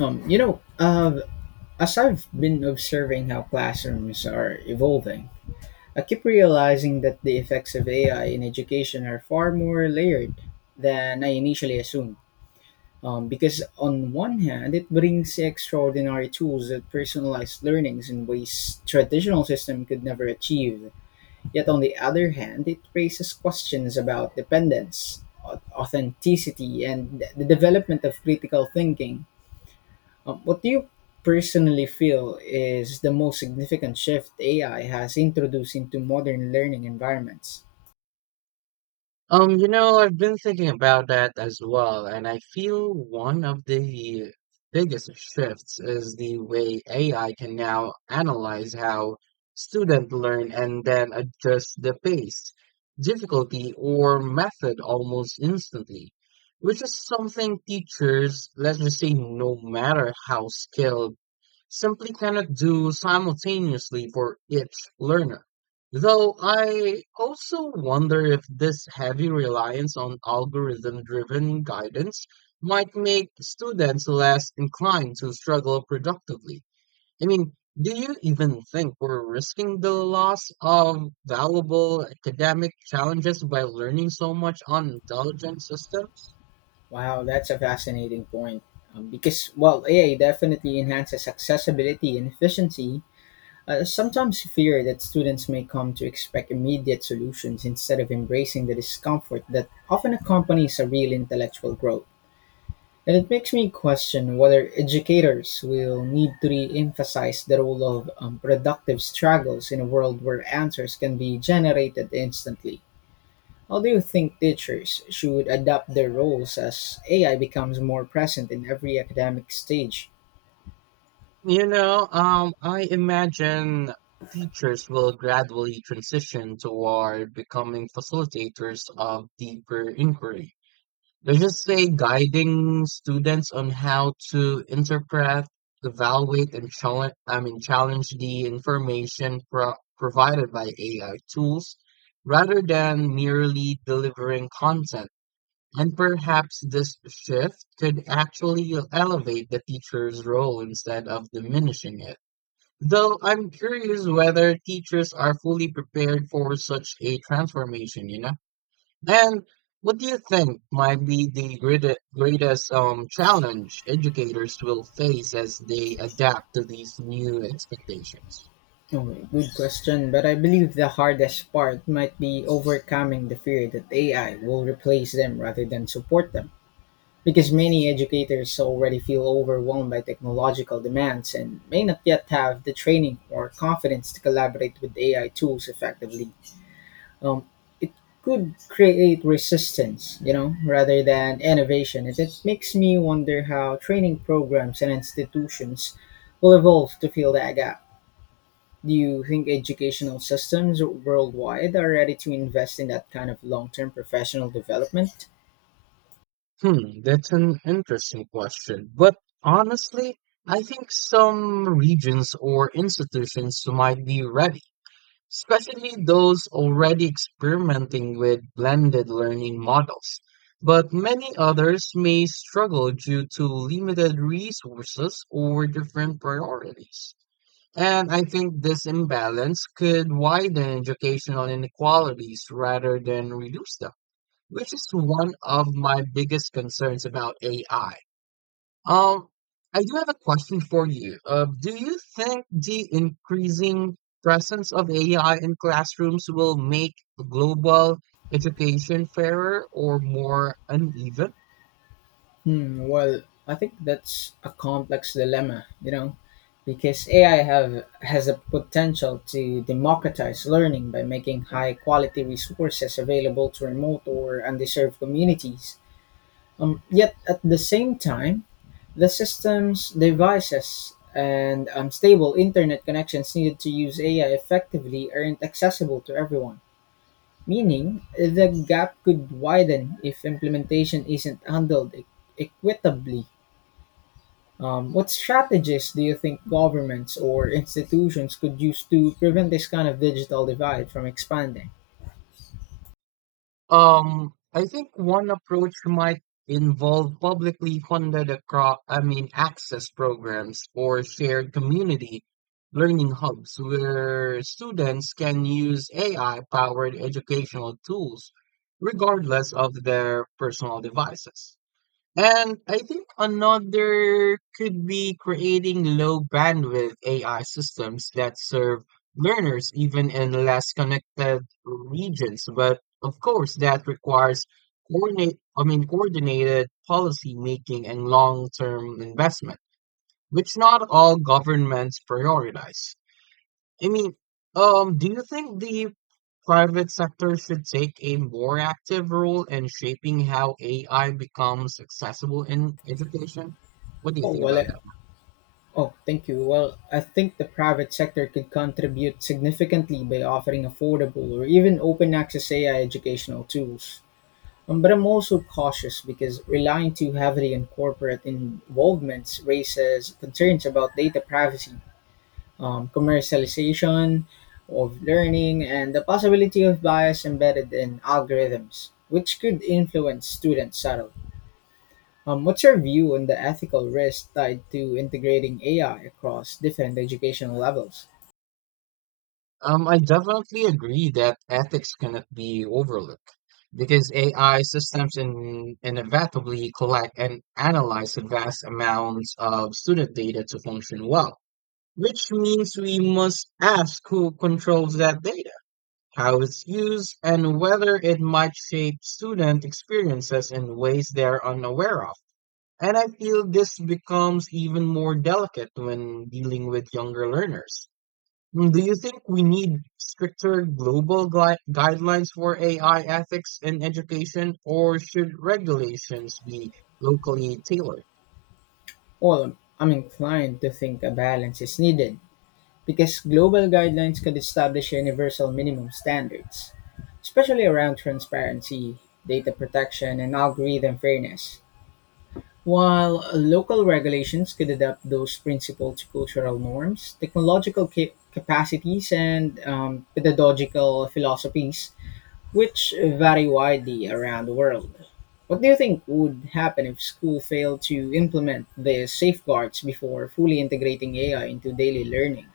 Um, you know, uh, as I've been observing how classrooms are evolving, I keep realizing that the effects of AI in education are far more layered than I initially assumed. Because on one hand, it brings extraordinary tools that personalize learnings in ways traditional system could never achieve. Yet on the other hand, it raises questions about dependence, authenticity, and the development of critical thinking. What do you personally feel is the most significant shift AI has introduced into modern learning environments? I've been thinking about that as well, and I feel one of the biggest shifts is the way AI can now analyze how students learn and then adjust the pace, difficulty, or method almost instantly, which is something teachers, let's just say, no matter how skilled simply cannot do simultaneously for each learner. Though I also wonder if this heavy reliance on algorithm driven guidance might make students less inclined to struggle productively. I mean, do you even think we're risking the loss of valuable academic challenges by learning so much on intelligent systems? Wow, that's a fascinating point. Because while AI definitely enhances accessibility and efficiency, I sometimes fear that students may come to expect immediate solutions instead of embracing the discomfort that often accompanies a real intellectual growth. And it makes me question whether educators will need to re emphasize the role of productive struggles in a world where answers can be generated instantly. How do you think teachers should adapt their roles as AI becomes more present in every academic stage? I imagine teachers will gradually transition toward becoming facilitators of deeper inquiry. Let's just say guiding students on how to interpret, evaluate, and challenge, I mean, challenge the information provided by AI tools rather than merely delivering content. And perhaps this shift could actually elevate the teacher's role instead of diminishing it. Though I'm curious whether teachers are fully prepared for such a transformation, And what do you think might be the greatest challenge educators will face as they adapt to these new expectations? Oh, good question, but I believe the hardest part might be overcoming the fear that AI will replace them rather than support them. Because many educators already feel overwhelmed by technological demands and may not yet have the training or confidence to collaborate with AI tools effectively. Um, it could create resistance, you know, rather than innovation. And it makes me wonder how training programs and institutions will evolve to fill that gap. Do you think educational systems worldwide are ready to invest in that kind of long term professional development? Hmm, that's an interesting question. But honestly, I think some regions or institutions might be ready, especially those already experimenting with blended learning models. But many others may struggle due to limited resources or different priorities. And I think this imbalance could widen educational inequalities rather than reduce them, which is one of my biggest concerns about AI. Um, I do have a question for you. Do you think the increasing presence of AI in classrooms will make global education fairer or more uneven? Hmm, well, I think that's a complex dilemma, you know, because AI have has a potential to democratize learning by making high quality resources available to remote or underserved communities. Yet at the same time, the system's devices and stable internet connections needed to use AI effectively aren't accessible to everyone. Meaning, the gap could widen if implementation isn't handled equitably. What strategies do you think governments or institutions could use to prevent this kind of digital divide from expanding? I think one approach might involve publicly funded access programs or shared community learning hubs where students can use AI-powered educational tools regardless of their personal devices. And I think another could be creating low bandwidth AI systems that serve learners even in less connected regions. But of course, that requires coordinated policy making and long term investment, which not all governments prioritize. I mean, do you think the private sector should take a more active role in shaping how AI becomes accessible in education? What do you Oh, think well, I, about that? oh, Thank you. Well, I think the private sector could contribute significantly by offering affordable or even open access AI educational tools. But I'm also cautious because relying too heavily on corporate involvements raises concerns about data privacy, commercialization of learning, and the possibility of bias embedded in algorithms, which could influence students subtly. What's your view on the ethical risk tied to integrating AI across different educational levels? I definitely agree that ethics cannot be overlooked because AI inevitably collect and analyze vast amounts of student data to function well, which means we must ask who controls that data, how it's used, and whether it might shape student experiences in ways they're unaware of. And I feel this becomes even more delicate when dealing with younger learners. Mm, do you think we need stricter global guidelines for AI ethics in education, or should regulations be locally tailored? Well, I'm inclined to think a balance is needed because global guidelines could establish universal minimum standards, especially around transparency, data protection, and algorithm fairness. While local regulations could adapt those principles to cultural norms, technological capacities, and pedagogical philosophies, which vary widely around the world. What do you think would happen if school failed to implement the safeguards before fully integrating AI into daily learning?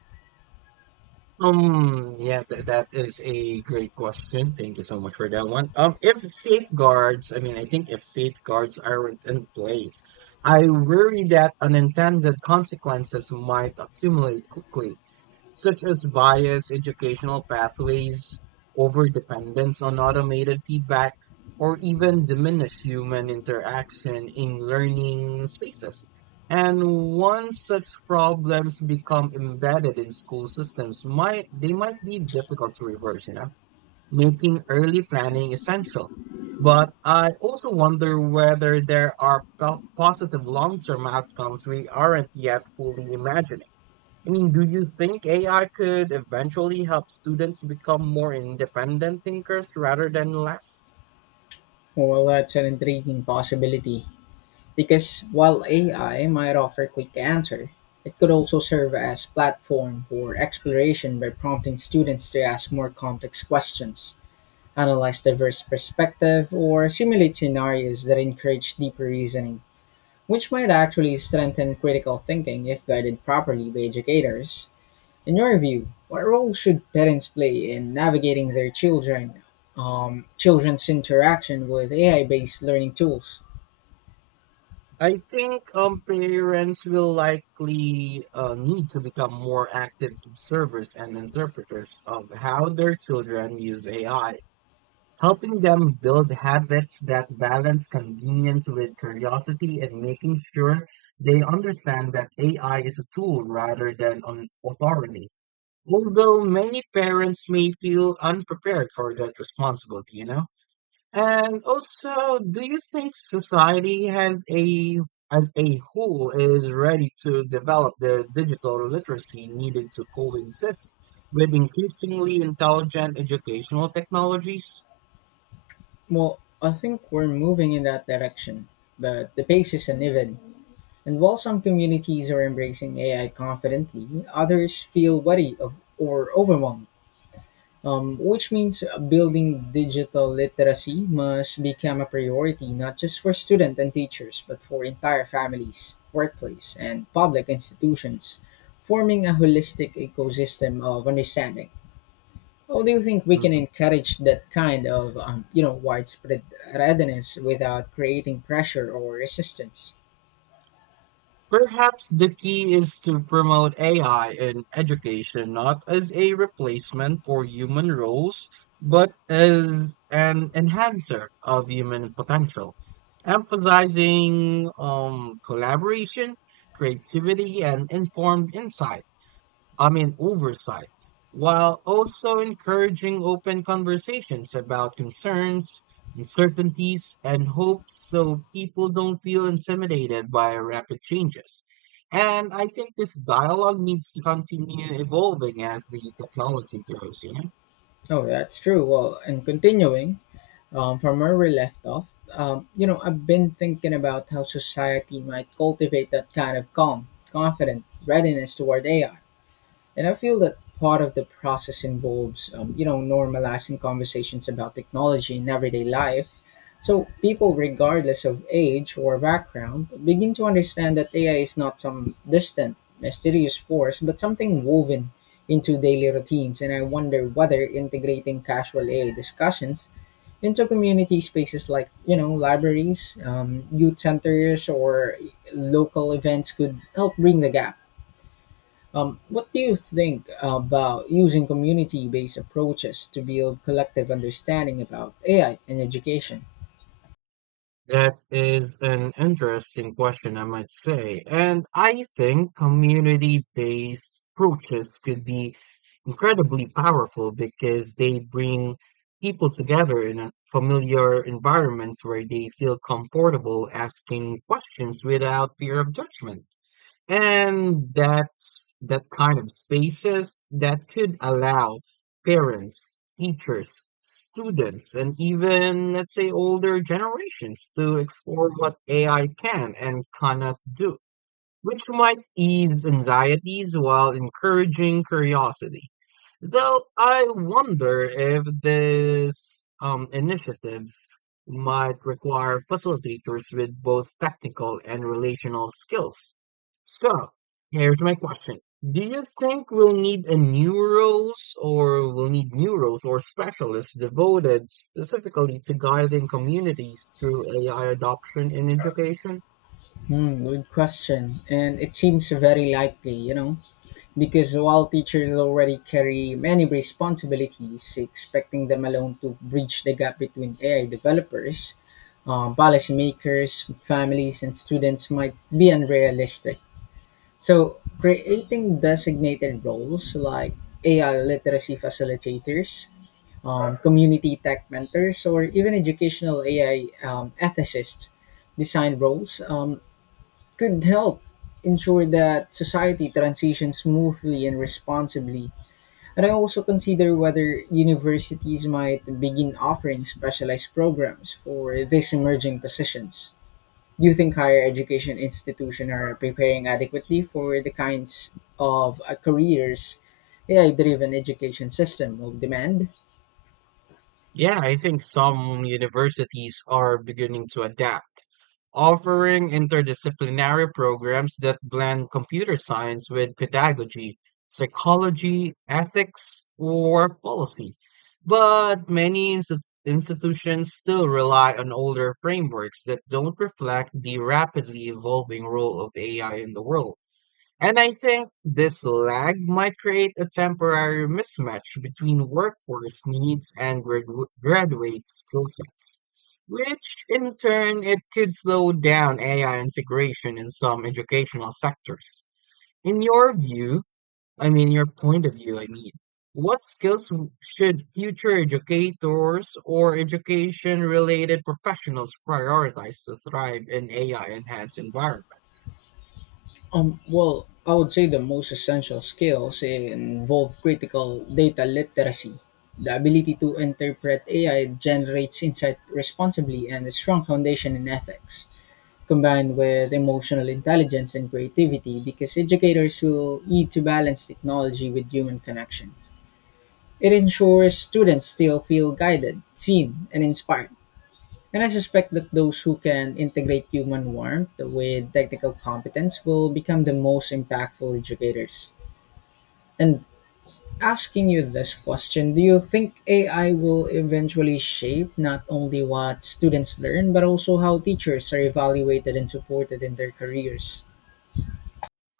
Yeah, th that is a great question. Thank you so much for that one. If safeguards, I mean, I think if safeguards aren't in place, I worry that unintended consequences might accumulate quickly, such as bias, educational pathways, overdependence on automated feedback, or even diminished human interaction in learning spaces. And once such problems become embedded in school systems, might be difficult to reverse, making early planning essential. But I also wonder whether there are positive long-term outcomes we aren't yet fully imagining. I mean, do you think AI could eventually help students become more independent thinkers rather than less? Well, that's an intriguing possibility. Because while AI might offer quick answer, it could also serve as platform for exploration by prompting students to ask more complex questions, analyze diverse perspective, or simulate scenarios that encourage deeper reasoning, which might actually strengthen critical thinking if guided properly by educators. In your view, what role should parents play in navigating their children's interaction with AI-based learning tools? I think parents will likely need to become more active observers and interpreters of how their children use AI, helping them build habits that balance convenience with curiosity and making sure they understand that AI is a tool rather than an authority. Although many parents may feel unprepared for that responsibility, And also, do you think society has a as a whole is ready to develop the digital literacy needed to coexist with increasingly intelligent educational technologies? Well, I think we're moving in that direction, but the pace is uneven. And while some communities are embracing AI confidently, others feel wary of or overwhelmed. Which means building digital literacy must become a priority not just for students and teachers, but for entire families, workplace, and public institutions, forming a holistic ecosystem of understanding. How do you think we can Mm-hmm. encourage that kind of widespread readiness without creating pressure or resistance? Perhaps the key is to promote AI in education not as a replacement for human roles, but as an enhancer of human potential, emphasizing collaboration, creativity, and informed insight. I mean, oversight, while also encouraging open conversations about concerns, uncertainties, and hopes so people don't feel intimidated by rapid changes. And I think this dialogue needs to continue evolving as the technology grows, Oh, that's true. Well, and continuing from where we left off. I've been thinking about how society might cultivate that kind of calm, confident readiness toward AI. And I feel that part of the process involves normalizing conversations about technology in everyday life. So people, regardless of age or background, begin to understand that AI is not some distant, mysterious force, but something woven into daily routines. And I wonder whether integrating casual AI discussions into community spaces like, you know, libraries, youth centers, or local events could help bring the gap. What do you think about using community based approaches to build collective understanding about AI in education? That is an interesting question, I might say. And I think community-based approaches could be incredibly powerful because they bring people together in a familiar environments where they feel comfortable asking questions without fear of judgment. And that's that kind of spaces that could allow parents, teachers, students, and even, let's say, older generations to explore what AI can and cannot do, which might ease anxieties while encouraging curiosity. Though I wonder if these initiatives might require facilitators with both technical and relational skills. So, here's my question. Do you think we'll need a new roles or we'll need new roles or specialists devoted specifically to guiding communities through AI adoption in education? Hmm, good question. And it seems very likely, you know, because while teachers already carry many responsibilities, expecting them alone to bridge the gap between AI developers, policymakers, families, and students might be unrealistic. So, creating designated roles like AI literacy facilitators, community tech mentors, or even educational AI ethicists. Design roles could help ensure that society transitions smoothly and responsibly. And I also consider whether universities might begin offering specialized programs for these emerging positions. Do you think higher education institutions are preparing adequately for the kinds of careers AI driven education system will demand? Yeah, I think some universities are beginning to adapt, offering interdisciplinary programs that blend computer science with pedagogy, psychology, ethics, or policy. But many institutions still rely on older frameworks that don't reflect the rapidly evolving role of AI in the world. And I think this lag might create a temporary mismatch between workforce needs and graduate skill sets, which in turn it could slow down AI integration in some educational sectors. In your point of view, what skills should future educators or education related professionals prioritize to thrive in AI enhanced environments? Well, I would say the most essential skills involve critical data literacy, the ability to interpret AI generates insight responsibly, and a strong foundation in ethics, combined with emotional intelligence and creativity, because educators will need to balance technology with human connection. It ensures students still feel guided, seen, and inspired and I suspect that those who can integrate human warmth with technical competence will become the most impactful educators. And asking you this question, do you think AI will eventually shape not only what students learn, but also how teachers are evaluated and supported in their careers?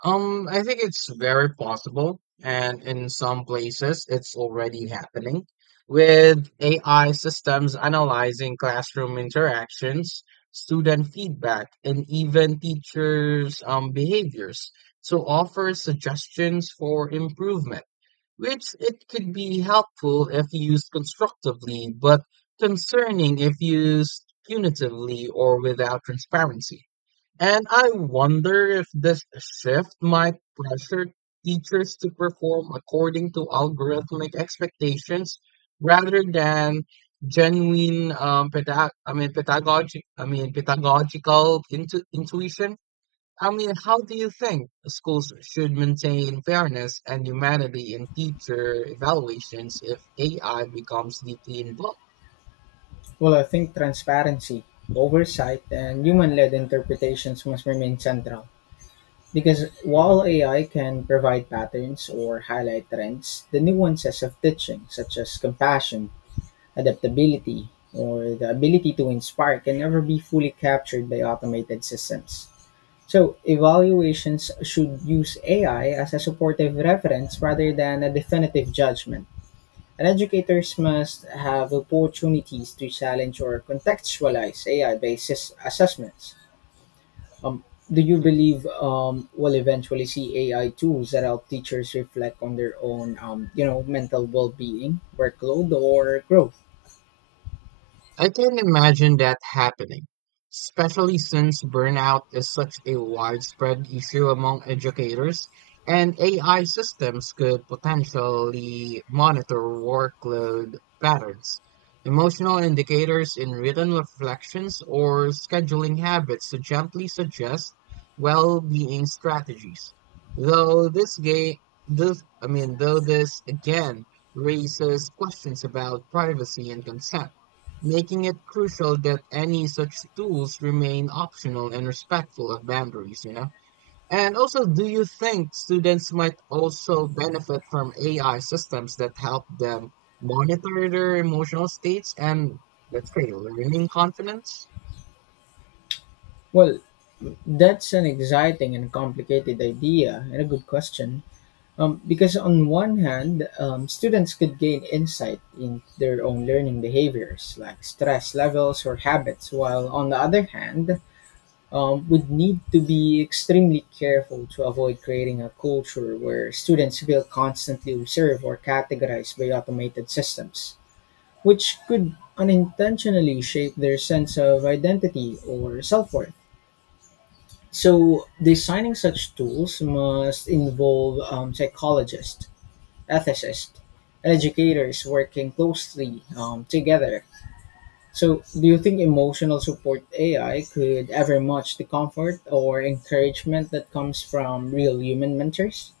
I think it's very possible, and in some places it's already happening with AI systems analyzing classroom interactions, student feedback, and even teachers' behaviors to offer suggestions for improvement, which it could be helpful if used constructively, but concerning if used punitively or without transparency. And I wonder if this shift might pressure teachers to perform according to algorithmic expectations rather than genuine pedagogical intuition. I mean, how do you think schools should maintain fairness and humanity in teacher evaluations if AI becomes deeply involved? Well, I think transparency, oversight, and human led interpretations must remain central. Because Mhm. while AI can provide patterns or highlight trends, the nuances of teaching, such as compassion, adaptability, or the ability to inspire, can never be fully captured by automated systems. So, evaluations should use AI as a supportive reference rather than a definitive judgment. And educators must have opportunities to challenge or contextualize AI based assessments. Um, do you believe we'll eventually see AI tools that help teachers reflect on their own, mental well-being, workload, or growth? I can imagine that happening, especially since burnout is such a widespread issue among educators, and AI systems could potentially monitor workload patterns, emotional indicators in written reflections, or scheduling habits to gently suggest well-being strategies. Though this game, this, I mean, though this again raises questions about privacy and consent, making it crucial that any such tools remain optional and respectful of boundaries, And also, do you think students might also benefit from AI systems that help them monitor their emotional states and, let's say, learning confidence? Well, that's an exciting and complicated idea and a good question. Because on one hand, students could gain insight in their own learning behaviors, like stress levels or habits, while on the other hand, would need to be extremely careful to avoid creating a culture where students feel constantly observed or categorized by automated systems, which could unintentionally shape their sense of identity or self worth. So, designing such tools must involve psychologists, ethicists, and educators working closely together so, do you think emotional support AI could ever match the comfort or encouragement that comes from real human mentors?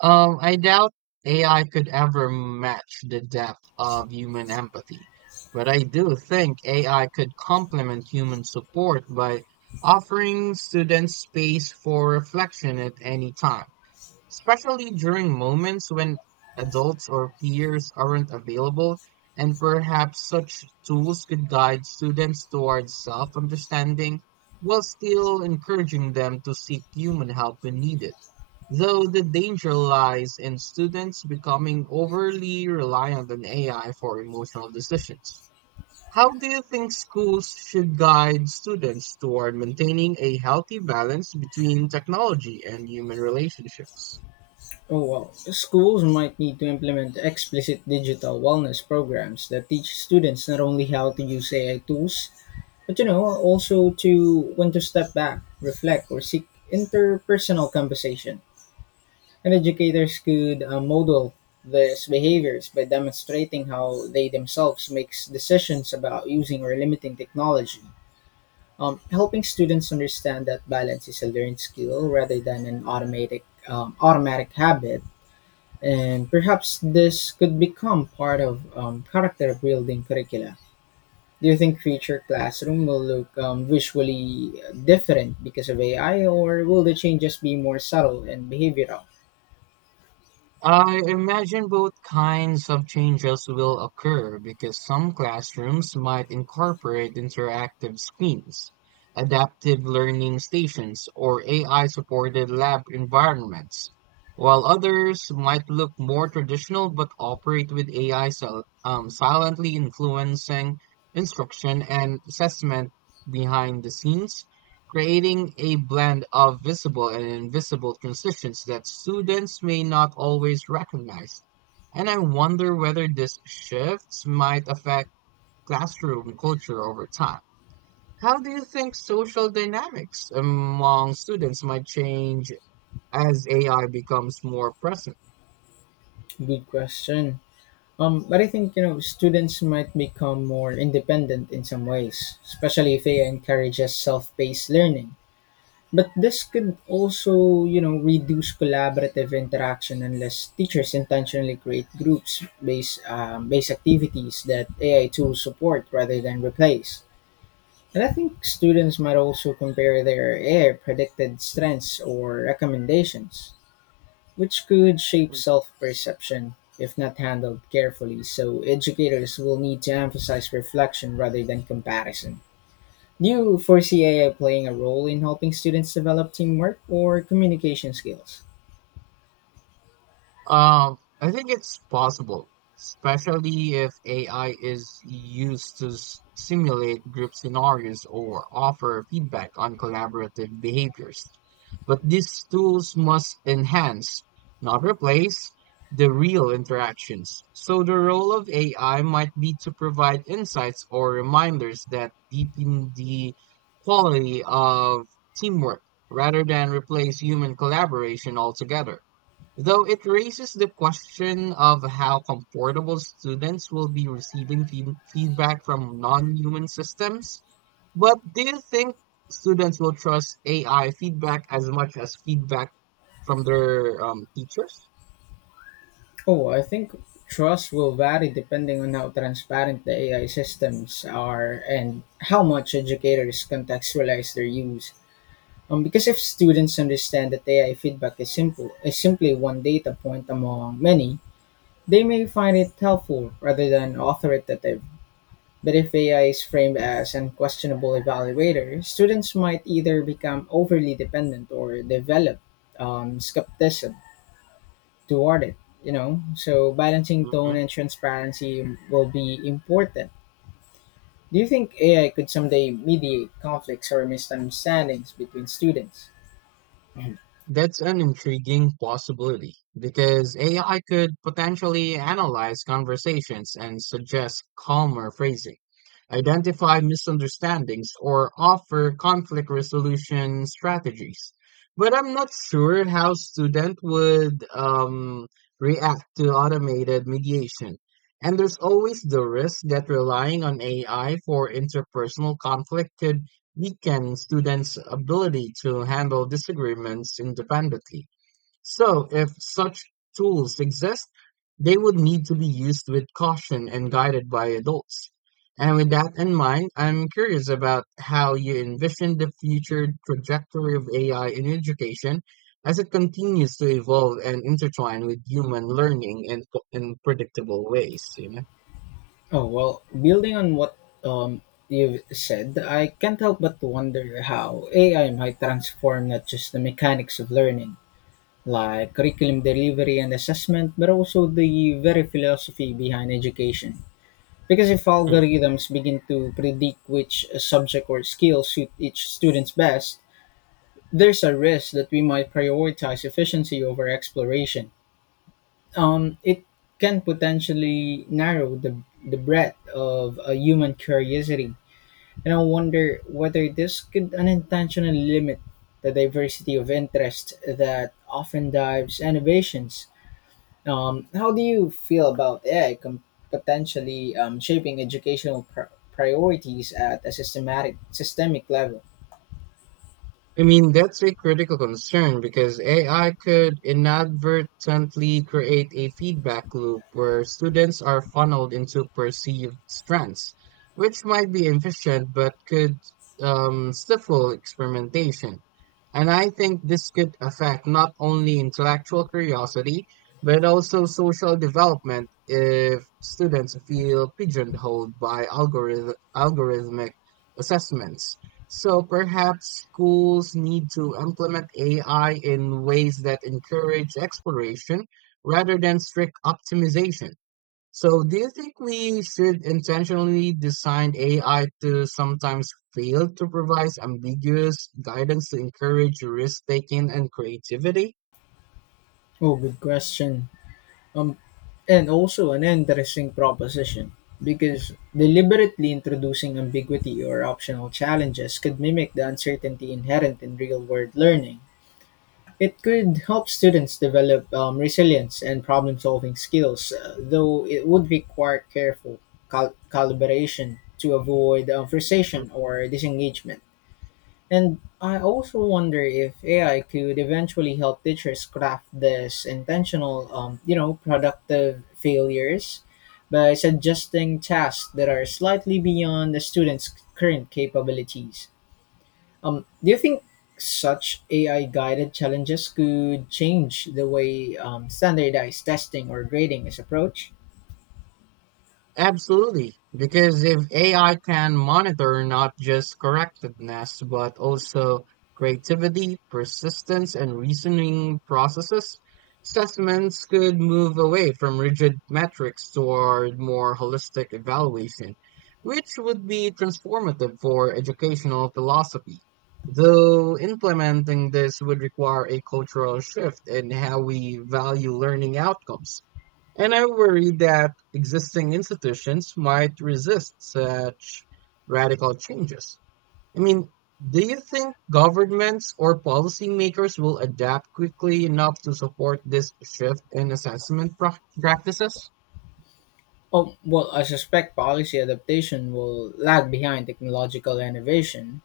I doubt AI could ever match the depth of human empathy, but I do think AI could complement human support by offering students space for reflection at any time, especially during moments when adults or peers aren't available, and perhaps such tools could guide students towards self-understanding while still encouraging them to seek human help when needed. Though the danger lies in students becoming overly reliant on AI for emotional decisions. How do you think schools should guide students toward maintaining a healthy balance between technology and human relationships? Oh, well, schools might need to implement explicit digital wellness programs that teach students not only how to use AI tools, but you know, also to when to step back, reflect, or seek interpersonal conversation. And educators could model these behaviors by demonstrating how they themselves make decisions about using or limiting technology, helping students understand that balance is a learned skill rather than an automatic habit. And perhaps this could become part of character building curricula. Do you think future classroom will look visually different because of AI, or will the changes be more subtle and behavioral? I imagine both kinds of changes will occur because some classrooms might incorporate interactive screens, adaptive learning stations, or AI supported lab environments, while others might look more traditional but operate with AI silently influencing instruction and assessment behind the scenes, creating a blend of visible and invisible transitions that students may not always recognize. And I wonder whether these shifts might affect classroom culture over time. How do you think social dynamics among students might change as AI becomes more present? Good question. But I think you know students might become more independent in some ways, especially if AI encourages self-paced learning. But this could also you know reduce collaborative interaction unless teachers intentionally create groups based activities that AI tools support rather than replace. And I think students might also compare their AI predicted strengths or recommendations which could shape self perception if not handled carefully. So, educators will need to emphasize reflection rather than comparison. Do you foresee AI playing a role in helping students develop teamwork or communication skills? I think it's possible, especially if AI is used to simulate group scenarios or offer feedback on collaborative behaviors. But these tools must enhance, not replace, the real interactions. So the role of AI might be to provide insights or reminders that deepen the quality of teamwork rather than replace human collaboration altogether. Though it raises the question of how comfortable students will be receiving feedback from non-human systems, but do you think students will trust AI feedback as much as feedback from their teachers? Oh, I think trust will vary depending on how transparent the AI systems are and how much educators contextualize their use. Because if students understand that AI feedback is simply one data point among many, they may find it helpful rather than authoritative, but if AI is framed as an questionable evaluator, students might either become overly dependent or develop skepticism toward it. You know, so balancing tone Mm-hmm. and transparency will be important. Do you think AI could someday mediate conflicts or misunderstandings between students? That's an intriguing possibility because AI could potentially analyze conversations and suggest calmer phrasing, identify misunderstandings, or offer conflict resolution strategies. But I'm not sure how students would react to automated mediation. And there's always the risk that relying on AI for interpersonal conflict could weaken students' ability to handle disagreements independently. So, if such tools exist, they would need to be used with caution and guided by adults. And with that in mind, I'm curious about how you envision the future trajectory of AI in education as it continues to evolve and intertwine with human learning in predictable ways, Oh, well, building on what um, you've said, I can't help but wonder how AI might transform not just the mechanics of learning, like curriculum delivery and assessment, but also the very philosophy behind education. Because if algorithms begin to predict which subject or skill suit each student's best, there's a risk that we might prioritize efficiency over exploration. It can potentially narrow the breadth of a human curiosity. And I wonder whether this could unintentionally limit the diversity of interest that often drives innovations. How do you feel about potentially shaping educational priorities at a systematic systemic level? I mean, that's a critical concern because AI could inadvertently create a feedback loop where students are funneled into perceived strengths, which might be efficient but could stifle experimentation. And I think this could affect not only intellectual curiosity, but also social development if students feel pigeonholed by algorithmic assessments. So perhaps schools need to implement AI in ways that encourage exploration rather than strict optimization. So do you think we should intentionally design AI to sometimes fail to provide ambiguous guidance to encourage risk taking and creativity? Oh, good question. Um, and also an interesting proposition, because deliberately introducing ambiguity or optional challenges could mimic the uncertainty inherent in real world learning. It could help students develop resilience and problem solving skills, though it would require careful calibration to avoid frustration or disengagement. And I also wonder if AI could eventually help teachers craft this intentional, productive failures by suggesting tasks that are slightly beyond the student's current capabilities. Do you think such AI guided challenges could change the way standardized testing or grading is approached? Absolutely, because if AI can monitor not just correctness, but also creativity, persistence, and reasoning processes, assessments could move away from rigid metrics toward more holistic evaluation, which would be transformative for educational philosophy. Though implementing this would require a cultural shift in how we value learning outcomes, and I worry that existing institutions might resist such radical changes. I mean, do you think governments or policymakers will adapt quickly enough to support this shift in assessment practices? Oh, well, I suspect policy adaptation will lag behind technological innovation,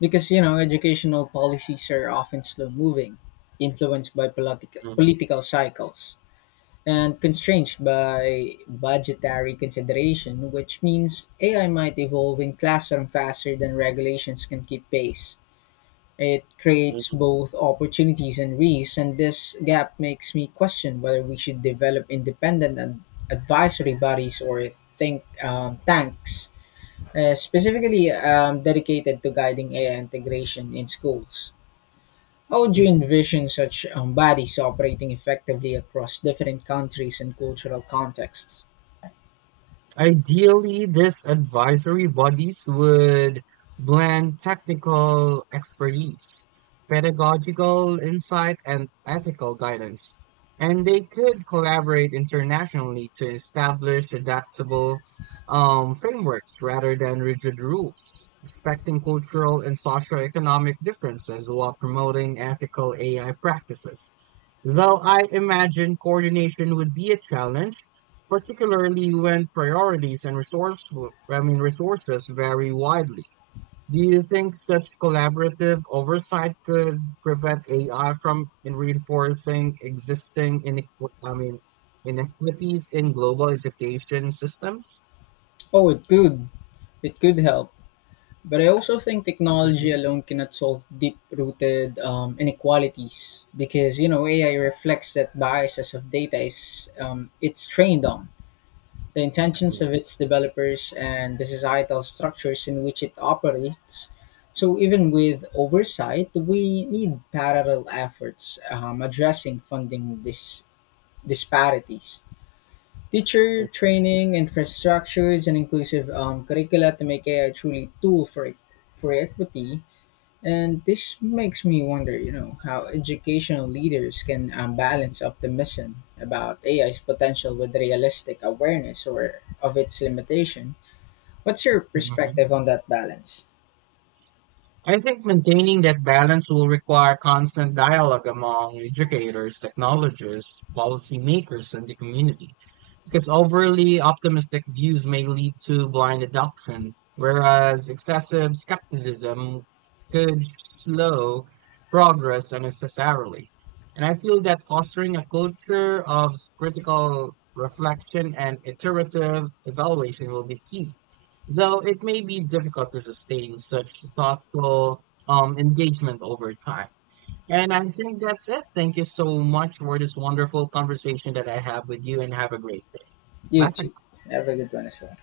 because you know educational policies are often slow moving influenced by political Mhm, political cycles and constrained by budgetary consideration which means ai might evolve in classroom faster than regulations can keep pace it creates mhm. both opportunities and risks and this gap makes me question whether we should develop independent and advisory bodies or think tanks specifically dedicated to guiding AI integration in schools. How would you envision such bodies operating effectively across different countries and cultural contexts? Ideally, these advisory bodies would blend technical expertise, pedagogical insight, and ethical guidance, and they could collaborate internationally to establish adaptable frameworks rather than rigid rules, respecting cultural and socioeconomic differences while promoting ethical AI practices. Though I imagine coordination would be a challenge, particularly when priorities and resources vary widely. Do you think such collaborative oversight could prevent AI from in reinforcing existing inequities in global education systems? Oh, it could. It could help. But I also think technology Mhm. alone cannot solve deep-rooted inequalities because you know AI reflects that biases of data is it's trained on. The intentions of its developers, and the societal structures in which it operates. So, even with oversight, we need parallel efforts addressing funding disparities. Teacher training, infrastructures, and inclusive curricula to make AI truly tool for equity and this makes me wonder, you know, how educational leaders can balance optimism about AI's potential with realistic awareness or of its limitation. What's your Mhm. perspective on that balance? I think maintaining that balance will require constant dialogue among educators, technologists, policymakers, and the community, because overly optimistic views may lead to blind adoption, whereas excessive skepticism could slow progress unnecessarily. And I feel that fostering a culture of critical reflection and iterative evaluation will be key, though it may be difficult to sustain such thoughtful engagement over time. And I think that's it. Thank you so much for this wonderful conversation that I have with you, and have a great day. You Bye. too. Have a good one as well.